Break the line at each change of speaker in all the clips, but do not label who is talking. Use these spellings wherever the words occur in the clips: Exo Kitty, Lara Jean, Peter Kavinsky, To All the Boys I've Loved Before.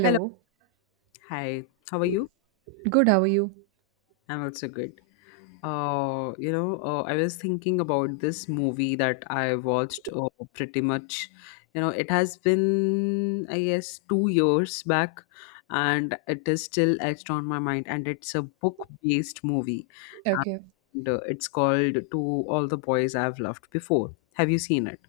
Hello. Hi. How are you?
Good, how are you?
I'm also good. I was thinking about this movie that I watched pretty much. It has been, I guess, 2 years back and it is still etched on my mind. And it's a book based movie,
Okay.
and it's called To All the Boys I've Loved Before. Have you seen it?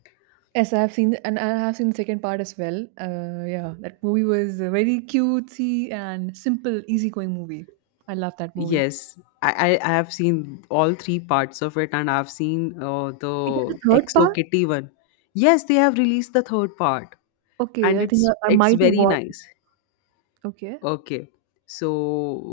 Yes, I have seen the, and I have seen the second part as well. Yeah, that movie was a very cutesy and simple, easygoing movie. I love that movie.
Yes, I have seen all three parts of it, and I've seen
It has a
the
third
Exo
part?
Kitty one. Yes, they have released the third part,
Okay,
and
I think
it's
I
it's
might have
very
watched.
nice.
Okay.
Okay. So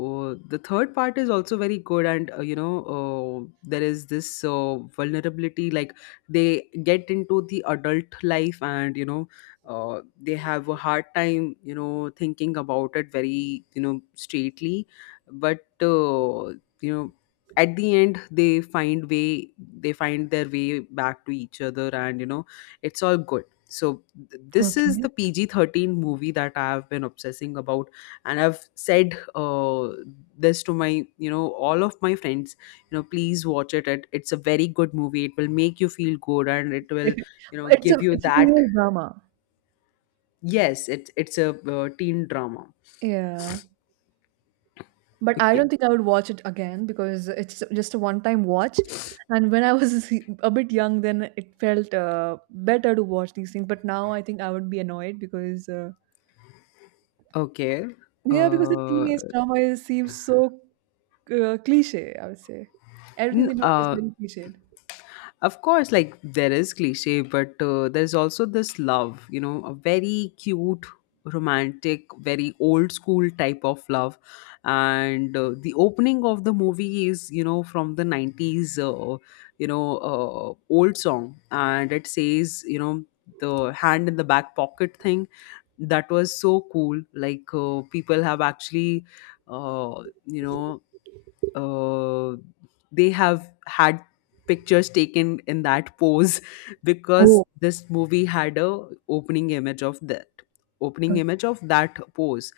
the third part is also very good, and there is this vulnerability like they get into the adult life, and they have a hard time, thinking about it very, straightly. But uh, you know, at the end, they find their way back to each other, and it's all good. So this is the
Okay.
PG-13 movie that I have been obsessing about, and I've said this to my, all of my friends, you know, please watch it. It's a very good movie. It will make you feel good, and it will, you know,
It's a
give you
it's a
that.
female drama.
Yes, it's a teen drama.
Yeah. But I don't
Okay.
think I would watch it again because it's just a one-time watch. And when I was a bit young, then it felt better to watch these things. But now I think I would be annoyed because.
Okay.
Yeah, because the
uh,
teenage drama is, seems so cliche, I would say. Everything
n-
they do is
uh
very cliched.
Of course, like there is cliche, but there's also this love, you know, a very cute, romantic, very old school type of love. And the opening of the movie is, you know, from the 90s, old song. And it says, you know, the hand in the back pocket thing. That was so cool. Like, people have actually, uh, you know, uh, they have had pictures taken in that pose because
Oh,
this movie had a opening image of that opening image of that pose.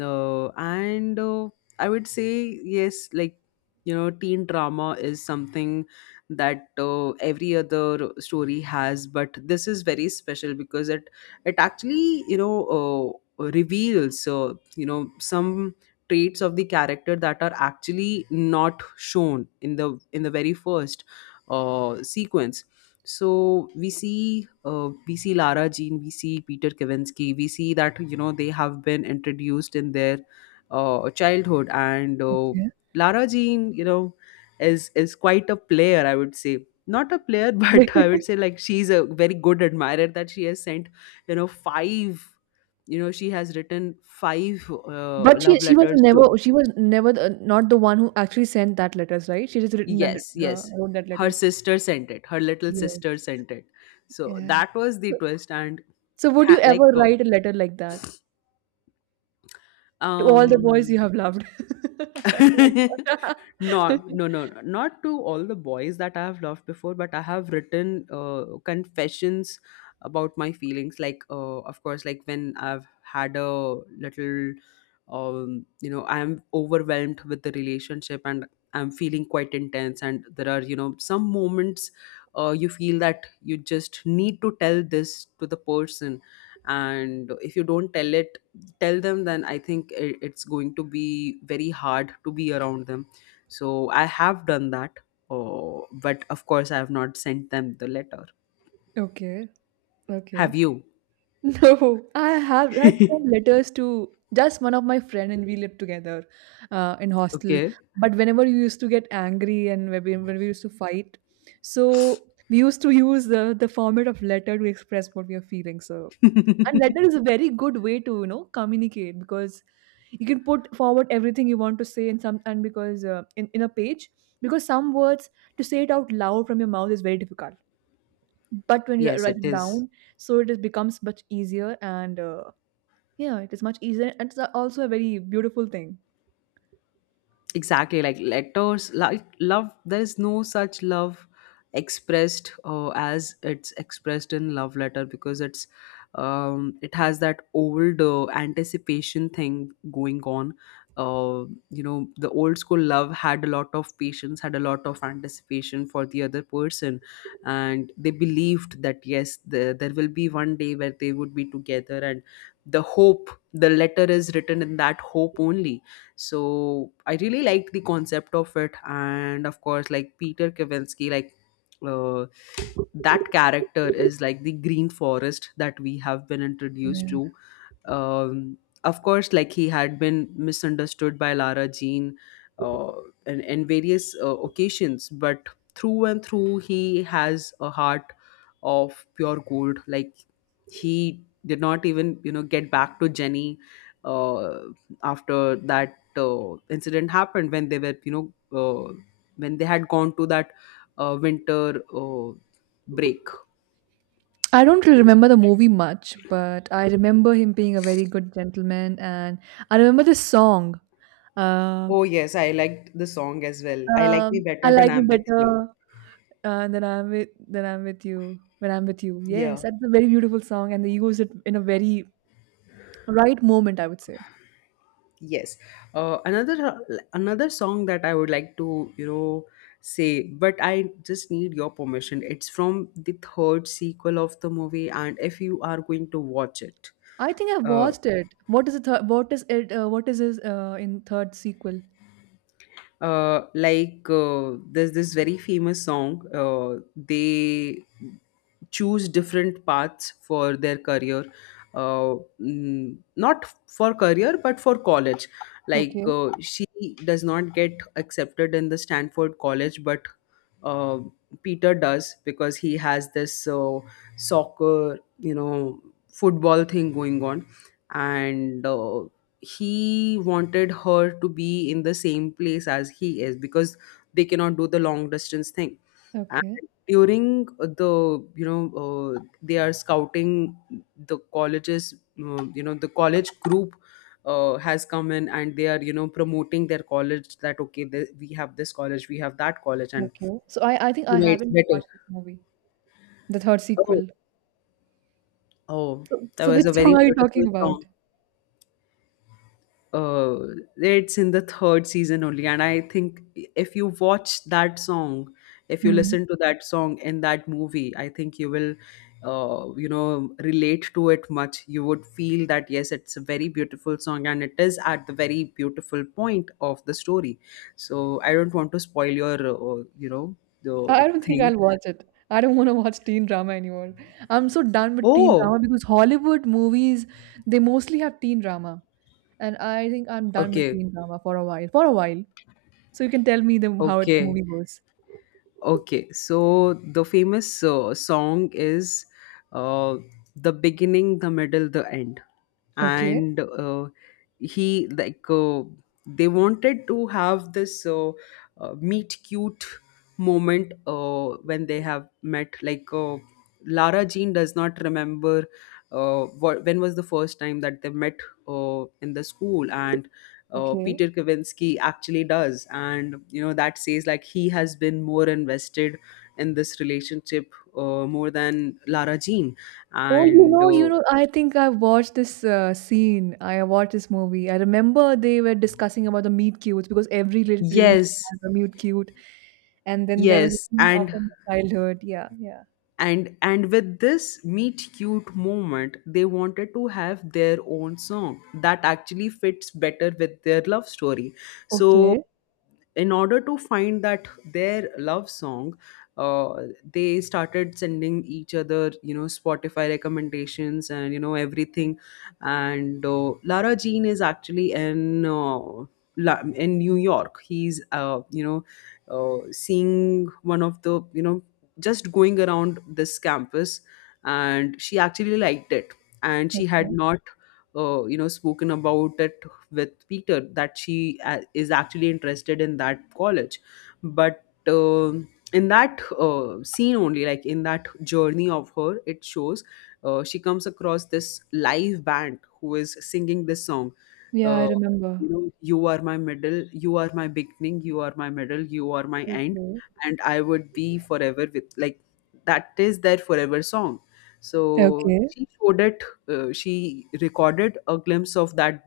And I would say yes, like, you know, teen drama is something that every other story has, but this is very special because it actually, you know, reveals, you know, some traits of the character that are actually not shown in the very first sequence. So we see Lara Jean, we see Peter Kavinsky. We see that, you know, they have been introduced in their childhood. And
okay.
Lara Jean, you know, is quite a player, I would say. Not a player, but I would say, like, she's a very good admirer, that she has sent, you know, five, you know, she has written five
But
love letters to.
she was never the, not the one who actually sent that letters, right? She just written
Yes, yes,
wrote that
her
letters.
sister sent it, her little sister
Yes.
sent it. So
Yeah.
that was the
So,
twist. And
so would you
tha- like
ever
uh,
write a letter like that to all the boys you
um
have loved? Oh my God.
no, no, no, no. Not to all the boys that I have loved before, but I have written confessions about my feelings. Like, of course, like when I've had a little. I'm overwhelmed with the relationship and I'm feeling quite intense. And there are, you know, some moments you feel that you just need to tell this to the person. And if you don't tell them, then it's going to be very hard to be around them. So I have done that. Oh, but of course I have not sent them the letter.
Okay, okay.
Have you?
No, I have had some letters to just one of my friend and we lived together in hostel.
Okay.
But whenever you used to get angry and when when we used to fight, so we used to use the format of letter to express what we are feeling. So and letter is a very good way to you know communicate because you can put forward everything you want to say in some and because in a page because some words to say it out loud from your mouth is very difficult but when you
Yes,
write
it
it
is.
down so it is becomes much easier and. Yeah, it is much easier and also a very beautiful thing.
Exactly, like letters, like love, there is no such love expressed as it's expressed in love letter, because it's, it has that old anticipation thing going on. You know, the old school love had a lot of patience, had a lot of anticipation for the other person, and they believed that yes, the, there will be one day where they would be together, and the hope, the letter is written in that hope only. So I really liked the concept of it. And of course, like Peter Kavinsky, like, uh, that character is like the green forest that we have been introduced
Yeah.
to. um, of course, like he had been misunderstood by Lara Jean uh, in various occasions, but through and through, he has a heart of pure gold. Like, he did not even, you know, get back to Jenny uh, after that incident happened, when they were, you know, when they had gone to that winter break.
I don't really remember the movie much, but I remember him being a very good gentleman, and I remember the song. Uh,
Oh yes, I liked the song as well. I like me
I
better when
like me
I'm with you.
better uh, than I'm with than I'm with you when I'm with you. Yes,
Yeah.
that's a very beautiful song, and they use it in a very right moment. I would say.
Yes. uh, another Another song that I would like to, you know, say, but I just need your permission. It's from the third sequel of the movie, and if you are going to watch it,
I think I
uh,
watched it. What is the third? What is it? What is his in third sequel?
there's this very famous song. They choose different paths for their career. Not for career, but for college. Like,
Okay,
she does not get accepted in the Stanford college, but uh, Peter does, because he has this soccer, you know, football thing going on. And he wanted her to be in the same place as he is, because they cannot do the long distance thing.
okay,
And during the, you know, they are scouting the colleges, you know, the college group has come in and they are, you know, promoting their college, that okay, we have this college, we have that college, and
okay. So I think
you
I
know, it's
haven't
better.
watched this movie, the third
Oh.
sequel.
Oh.
So
That
so
was
which
a very
song are you
beautiful
talking about?
song. uh it's in the third season only, and I think if you watch that song, if you
Hmm.
listen to that song in that movie, I think you will, you know, relate to it much. You would feel that yes, it's a very beautiful song, and it is at the very beautiful point of the story. So I don't want to spoil your, you know, the
I don't think
thing.
I'll watch it. I don't want to watch teen drama anymore. I'm so done with teen drama
Oh.
because Hollywood movies, they mostly have teen drama. And I think I'm done with
Okay.
teen drama for a while. For a while. So you can tell me the how it, the
Okay.
movie goes.
Okay, so the famous song is uh, the beginning, the middle, the end.
Okay,
And he like they wanted to have this meet cute moment when they have met. Like, Lara Jean does not remember what, when was the first time that they met in the school. And
okay.
Peter Kavinsky actually does. And you know, that says, like, he has been more invested in this relationship more than Lara Jean.
Oh,
And
you know, I think I've watched this scene. I watched this movie. I remember they were discussing about the meet cutes because every relationship
yes,
has a meet cute. And then there was a
yes.
scene of from my childhood. Yeah, yeah.
And with this meet cute moment, they wanted to have their own song that actually fits better with their love story. So,
Okay,
in order to find that their love song, uh, they started sending each other, you know, Spotify recommendations, and you know, everything. And Lara Jean is actually in, in New York. He's, you know, seeing one of the, you know, just going around this campus, and she actually liked it. And she had
okay.
not, you know, spoken about it with Peter, that she is actually interested in that college. But in that scene only, like in that journey of her, it shows she comes across this live band who is singing this song.
Yeah, I
Uh,
remember.
you know, you are my middle, you are my beginning, you are my middle, you are my end,
Okay,
and I would be forever with, like, that is their forever song. So
okay.
she showed it, she recorded a glimpse of that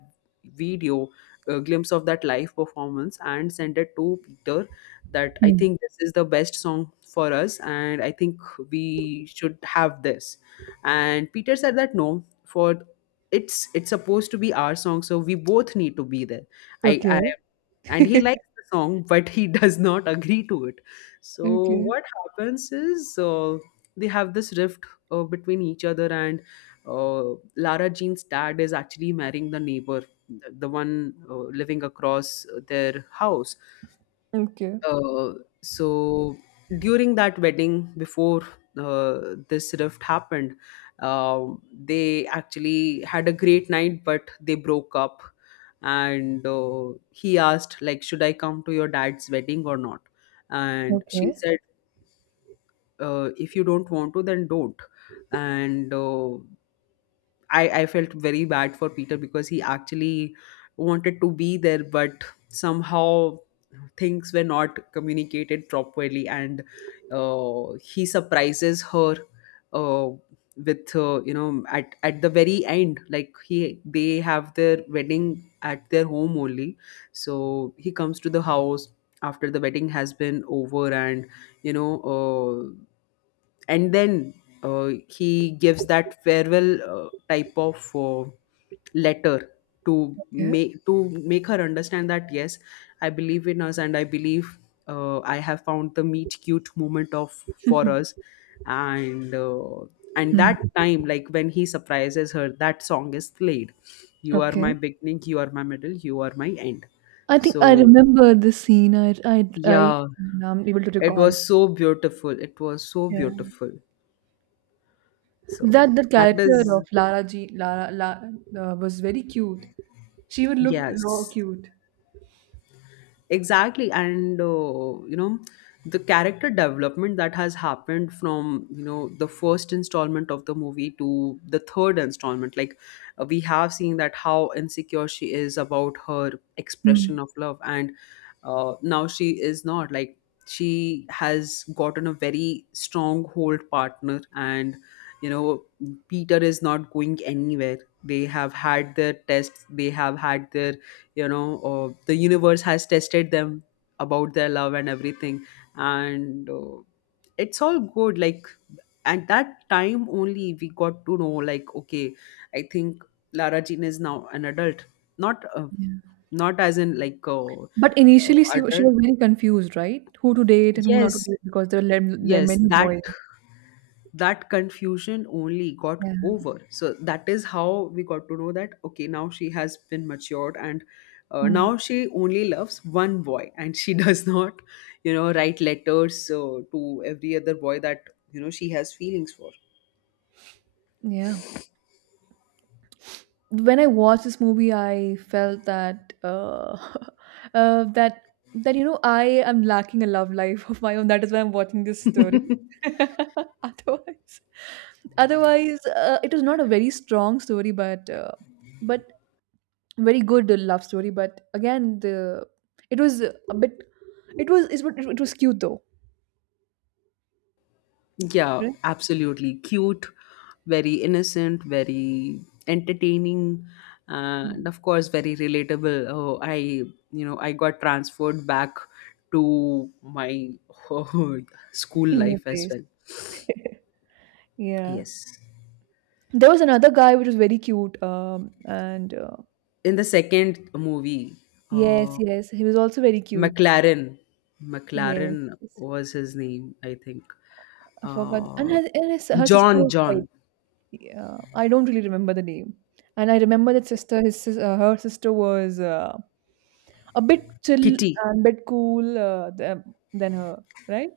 video, a glimpse of that live performance, and sent it to Peter, that I
Hmm.
think this is the best song for us, and I think we should have this. And Peter said that, no, for it's supposed to be our song, so we both need to be there. I
Okay.
And he likes the song, but he does not agree to it. So
Okay.
what happens is, they have this rift between each other. And Lara Jean's dad is actually marrying the neighbor, the one living across their house.
Okay.
uh, so during that wedding, before uh, this rift happened, uh, they actually had a great night, but they broke up. And he asked, like, should I come to your dad's wedding or not? And she
Okay.
said, if you don't want to, then don't. And uh, I felt very bad for Peter, because he actually wanted to be there, but somehow things were not communicated properly. And he surprises her uh, with, you know, at the very end, like, he, they have their wedding at their home only. So he comes to the house after the wedding has been over, and you know, and then he gives that farewell type of letter to
Yeah.
make her understand that yes, I believe in us, and I believe, I have found the meet cute moment of for us. And
Hmm.
that time, like when he surprises her, that song is played. You are my
Okay.
beginning, you are my middle, you are my end.
I think I
So
remember this scene. I
yeah,
now I'm able to
it
recall.
was so beautiful, it was so
Yeah.
beautiful. So
That the
that
character
is.
of Lara La was very cute. She would look raw
Yes,
cute.
exactly. And you know, the character development that has happened from, you know, the first installment of the movie to the third installment, like, we have seen that how insecure she is about her expression
Mm,
of love. And now she is not like, she has gotten a very stronghold partner, and you know, Peter is not going anywhere. They have had their tests, they have had their, you know, the universe has tested them about their love and everything. And it's all good, like. At that time only we got to know, like, okay, I think Lara Jean is now an adult. Not
yeah.
not as in like
But initially she
adult.
was very confused, right? Who to date and who not to
Yes,
date because there are
yes,
many
that
boys.
that confusion only got
Yeah.
over. So that is how we got to know that okay, now she has been matured. And
Mm.
now she only loves one boy, and she does not, you know, write letters to every other boy that, you know, she has feelings for.
Yeah. When I watched this movie, I felt that uh, that that you know I am lacking a love life of my own. That is why I'm watching this story. otherwise, otherwise, it was not a very strong story, but very good love story. But again, the it was a bit. It was it was cute though.
Yeah,
Right?
absolutely. Cute, very innocent, very entertaining,
Yeah.
and of course, very relatable. Oh, I, you know, I got transferred back to my school
Teenage
life as
days.
well.
Yeah.
Yes.
There was another guy which was very cute, and
In the second movie,
Yes,
uh,
yes. He was also very cute.
McLaren,
Yes,
McLaren
yes.
was his name, I think.
I forgot. And
Uh,
her sister
John,
was quite.
John.
Yeah, I don't really remember the name. And I remember that
Okay.
sister. Her sister was a bit chill
Kitty.
and bit cool than her, right?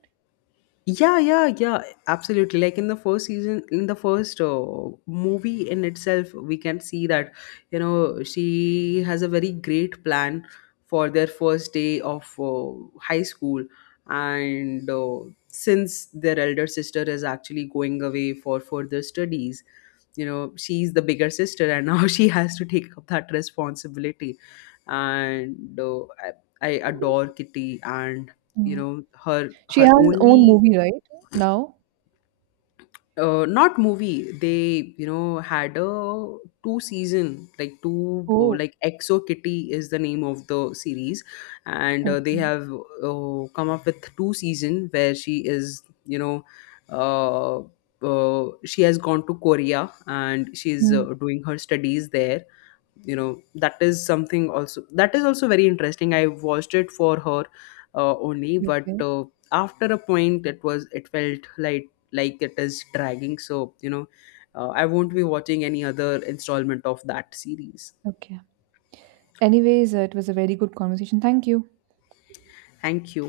Yeah, yeah, yeah. Absolutely. Like in the first season, in the first movie in itself, we can see that you know, she has a very great plan for their first day of high school. And since their elder sister is actually going away for further studies, you know, she's the bigger sister, and now she has to take up that responsibility. And I adore Kitty. And you
Yeah.
know, her,
She
her
has her own
only.
movie, right? Now.
Not movie, they, you know, had a two season, like two, oh,
Oh,
like Exo Kitty is the name of the series. And they
okay.
have come up with two season, where she is, you know, uh, she has gone to Korea, and she's
Hmm.
doing her studies there. You know, that is something, also that is also very interesting. I watched it for her only, but
Okay.
after a point, it was, it felt like it is dragging. So you know, I won't be watching any other installment of that series.
Okay. Anyways, it was a very good conversation. Thank you.
Thank you.